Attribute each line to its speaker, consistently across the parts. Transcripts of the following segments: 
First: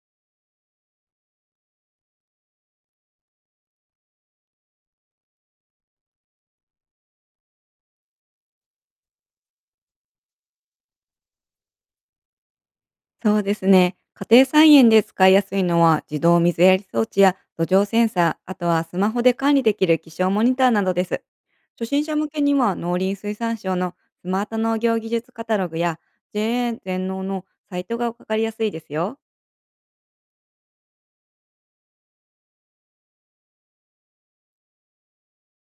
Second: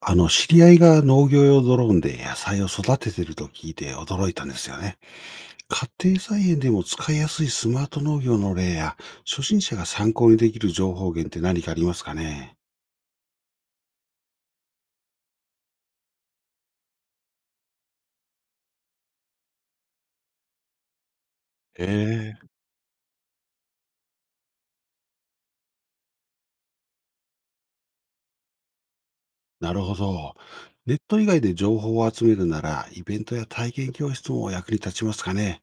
Speaker 1: 知り合いが農業用ドローンで野菜を育ててると聞いて驚いたんですよね。家庭菜園でも使いやすいスマート農業の例や、初心者が参考にできる情報源って何かありますかね？
Speaker 2: そうですね。家庭菜園で使いやすいのは自動水やり装置や土壌センサー、あとはスマホで管理できる気象モニターなどです。初心者向
Speaker 1: え
Speaker 2: け
Speaker 1: え。
Speaker 2: には農林水産省のスマート農業技術カタログや JA 全農のサイトがわかりやすいですよ。
Speaker 1: なるほど。ネット以外で情報を集めるなら、イベントや体験教室も役に立ちますかね？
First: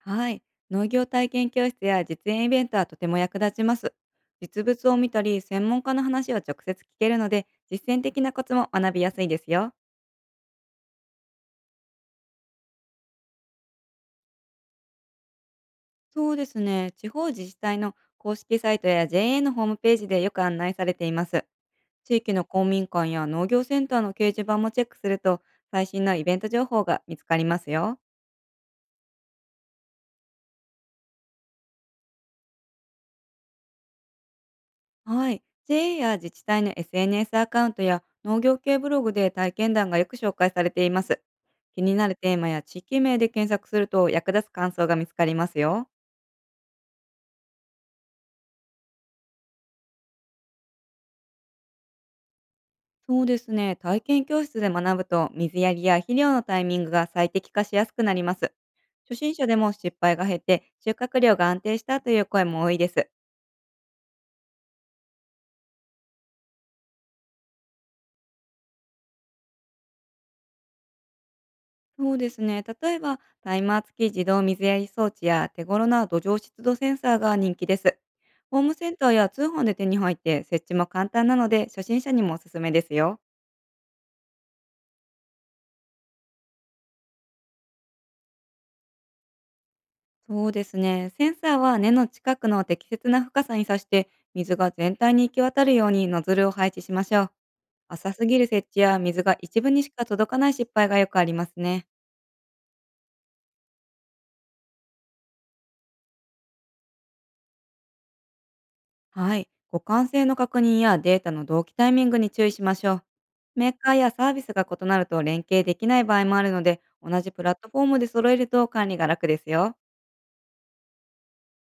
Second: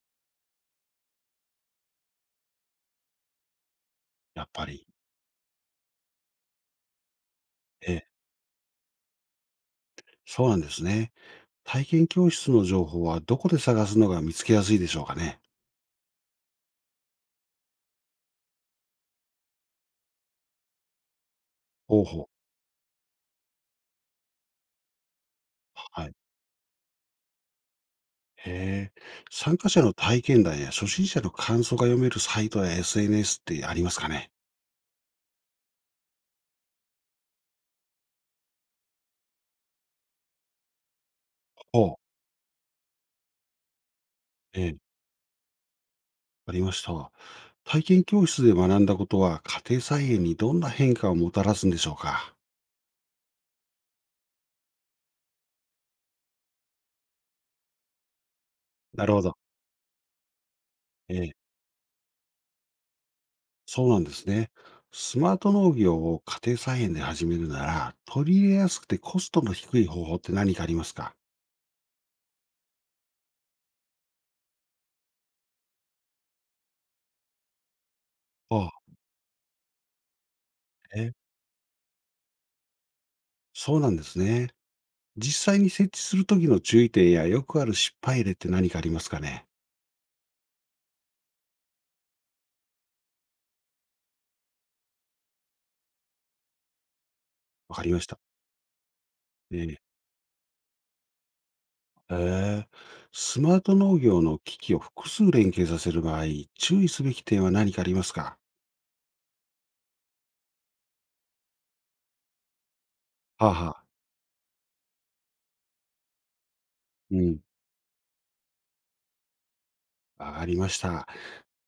Speaker 2: はい。農業体験教室や実演イベントはとても役立ちます。
Speaker 1: やっ
Speaker 2: 実
Speaker 1: ぱり。
Speaker 2: 物を見たり、専門家の話を直接聞けるので、
Speaker 1: え
Speaker 2: 実践
Speaker 1: え、
Speaker 2: 的なコツも学びやすいですよ。
Speaker 1: そうなんですね。体験教室の情報はどこで探すのが見つけやすいでしょうかね？
Speaker 2: そうですね。地方自治体の公式サイトや JA のホームページでよく案内されています。
Speaker 1: 方
Speaker 2: 地
Speaker 1: 法。
Speaker 2: 域の公民館や農業センターの掲示板もチェックすると、最新
Speaker 1: はい。
Speaker 2: のイベント情報が見つかりますよ。
Speaker 1: へえ。参加者の体験談や初心者の感想が読めるサイトや SNS ってありますかね？
Speaker 2: はい。JA や自治体の SNS アカウントや農業系ブログで体験談がよく紹介されています。気
Speaker 1: ほ
Speaker 2: に
Speaker 1: う。
Speaker 2: なるテーマや地域名で検索すると役立つ
Speaker 1: え
Speaker 2: 感
Speaker 1: え、
Speaker 2: 想が見つかりますよ。
Speaker 1: ありました。体験教室で学んだことは家庭菜園にどんな変化をもたらすんでしょうか？
Speaker 2: そうですね。体験教室で学ぶと、水やりや肥料のタイミングが最適化しやすくなります。
Speaker 1: なる
Speaker 2: 初
Speaker 1: ほ
Speaker 2: 心
Speaker 1: ど。
Speaker 2: 者でも失敗が減って、収穫
Speaker 1: ええ、
Speaker 2: 量が安定したという声も多いです。
Speaker 1: そうなんですね。スマート農業を家庭菜園で始めるなら、取り入れやすくてコストの低い方法って何かありますか？
Speaker 2: そうですね。例えば、タイマー付き自動水やり装置や手頃な土壌湿度センサーが人気です。
Speaker 1: あ
Speaker 2: ホーム
Speaker 1: あ、
Speaker 2: センターや通販で手に入って、設置も簡
Speaker 1: え、
Speaker 2: 単なので初心者にもおすすめですよ。
Speaker 1: そうなんですね。実際に設置するときの注意点やよくある失敗例って何かありますかね？
Speaker 2: そうですね。センサーは根の近くの適切な深さに挿して、水が全体に行き渡るようにノズルを配置しましょう。
Speaker 1: わかりまし
Speaker 2: 浅
Speaker 1: た。
Speaker 2: すぎる設置や水が
Speaker 1: え
Speaker 2: 一部
Speaker 1: え。
Speaker 2: にしか届かない失敗がよくありますね。
Speaker 1: へえ。スマート農業の機器を複数連携させる場合、注意すべき点は何かありますか？
Speaker 2: はい。互換性の確認やデータの同期タイミングに注意しましょう。
Speaker 1: はあは
Speaker 2: メー
Speaker 1: あ。
Speaker 2: カーやサービスが異なると連携できない場合もあるので、同
Speaker 1: う
Speaker 2: じ
Speaker 1: ん、
Speaker 2: プラットフォームで揃えると管理が楽ですよ。
Speaker 1: わかりました。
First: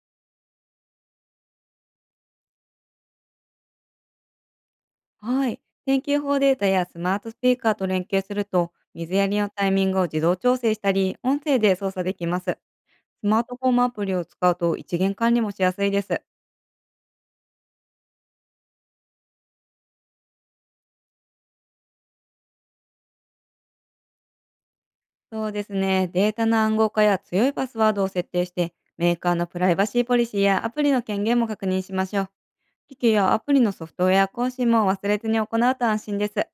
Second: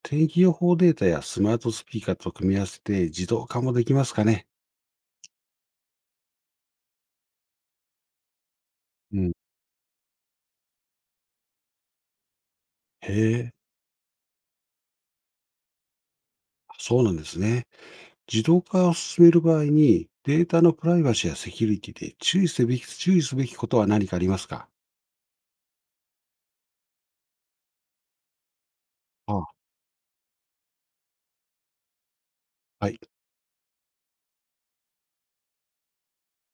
Speaker 1: 天気予報データやスマートスピーカーと組み合わせて自動化もできますかね？
Speaker 2: はい。天気予報データやスマートスピーカーと連携すると、水
Speaker 1: う
Speaker 2: や
Speaker 1: ん。
Speaker 2: りのタイミングを自動調整したり、音声で操作できます。
Speaker 1: へ
Speaker 2: スマー
Speaker 1: え、
Speaker 2: トフォームアプリを使うと一元管理もしやすいです。
Speaker 1: そうなんですね。自動化を進める場合に、データのプライバシーやセキュリティで注意すべきことは何かありますか？
Speaker 2: そうですね。データの暗号化や強いパスワードを設定して、メーカ
Speaker 1: あ
Speaker 2: ー
Speaker 1: あ。
Speaker 2: のプライバシーポリシーやアプリの権限も確認しましょう。
Speaker 1: は
Speaker 2: 機
Speaker 1: い。
Speaker 2: 器やアプリのソフトウェア更新も忘れずに行うと安心です。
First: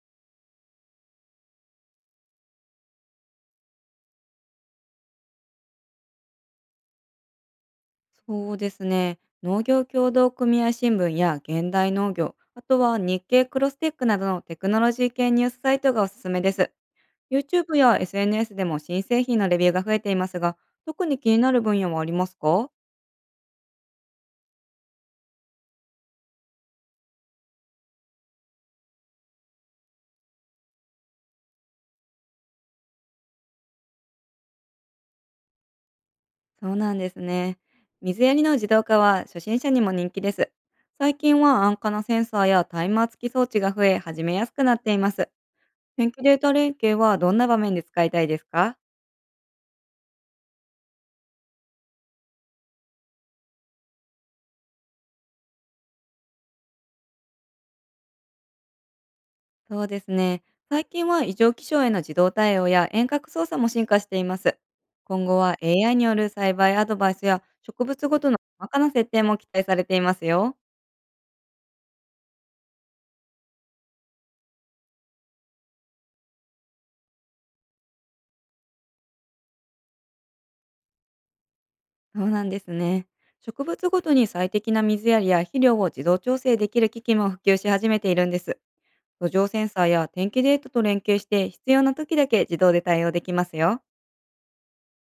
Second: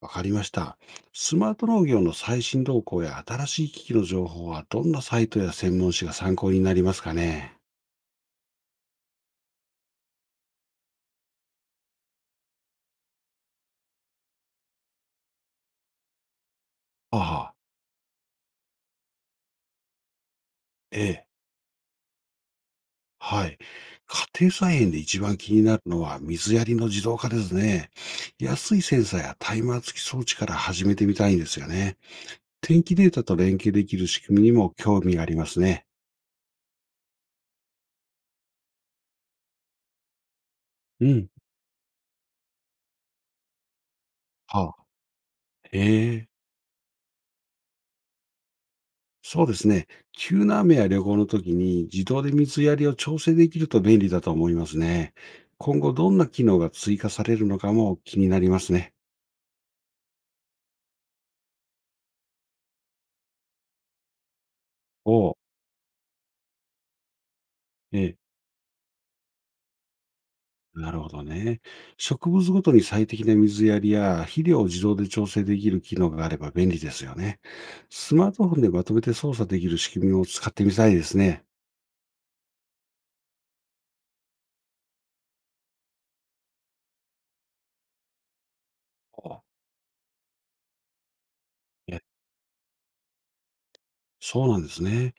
Speaker 1: わかりました。スマート農業の最新動向や新しい機器の情報はどんなサイトや専門誌が参考になりますかね？
Speaker 2: そうですね。農業協同組合新聞や現代農業、あとは日経クロステックなどのテクノロジー系ニュースサイトがおすすめです。
Speaker 1: ああ、
Speaker 2: YouTube や SNS でも新製品のレビューが増えていますが、
Speaker 1: え
Speaker 2: 特に
Speaker 1: え、
Speaker 2: 気になる分野はありますか？
Speaker 1: はい。家庭菜園で一番気になるのは水やりの自動化ですね。安いセンサーやタイマー付き装置から始めてみたいんですよね。天気データと連携できる仕組みにも興味がありますね。
Speaker 2: そうなんですね。水やりの自動化は初心者にも人気です。
Speaker 1: う
Speaker 2: 最
Speaker 1: ん。
Speaker 2: 近は安価なセンサーやタイマー付き装置が増え、始めやすくな
Speaker 1: は
Speaker 2: っ
Speaker 1: あ、
Speaker 2: ています。天
Speaker 1: え
Speaker 2: 気
Speaker 1: え。
Speaker 2: データ連携はどんな場面で使いたいですか？
Speaker 1: そうですね。急な雨や旅行の時に自動で水やりを調整できると便利だと思いますね。今後どんな機能が追加されるのかも気になりますね。
Speaker 2: そうですね。最近は異常気象への自動対応や遠隔操作も進化しています。
Speaker 1: お
Speaker 2: 今
Speaker 1: う。
Speaker 2: 後は AI による栽培アドバイスや植
Speaker 1: え
Speaker 2: 物ご
Speaker 1: え、
Speaker 2: との細かな設定も期待されていますよ。
Speaker 1: なるほどね。植物ごとに最適な水やりや肥料を自動で調整できる機能があれば便利ですよね。スマートフォンでまとめて操作できる仕組みを使ってみたいですね。
Speaker 2: そうなんですね。植物ごとに最適な水やりや肥料を自動調整できる機器も普及し始めているんです。土
Speaker 1: お。
Speaker 2: 壌センサーや天気データと連携して、必要な
Speaker 1: え。
Speaker 2: 時だけ自動で対応できますよ。
Speaker 1: そうなんですね。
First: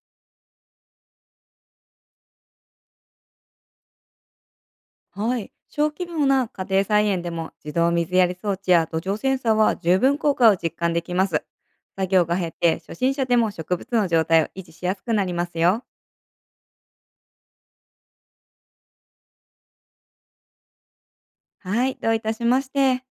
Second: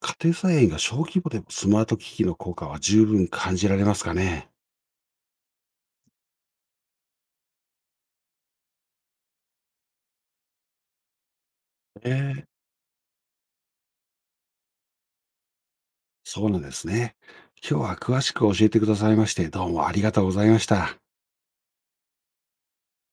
Speaker 1: 家庭菜園が小規模でもスマート機器の効果は十分感じられますかね。
Speaker 2: はい。小規模な家庭菜園でも自動水やり装置や土壌センサーは十分効果を実感できます。作業が
Speaker 1: え
Speaker 2: 減っ
Speaker 1: え。
Speaker 2: て、初心者でも植物の状態を維持しやすくなりますよ。
Speaker 1: そうなんですね。今日は詳しく教えてくださいまして、どうもありがとうございました。
Speaker 2: はい。どういたしまして。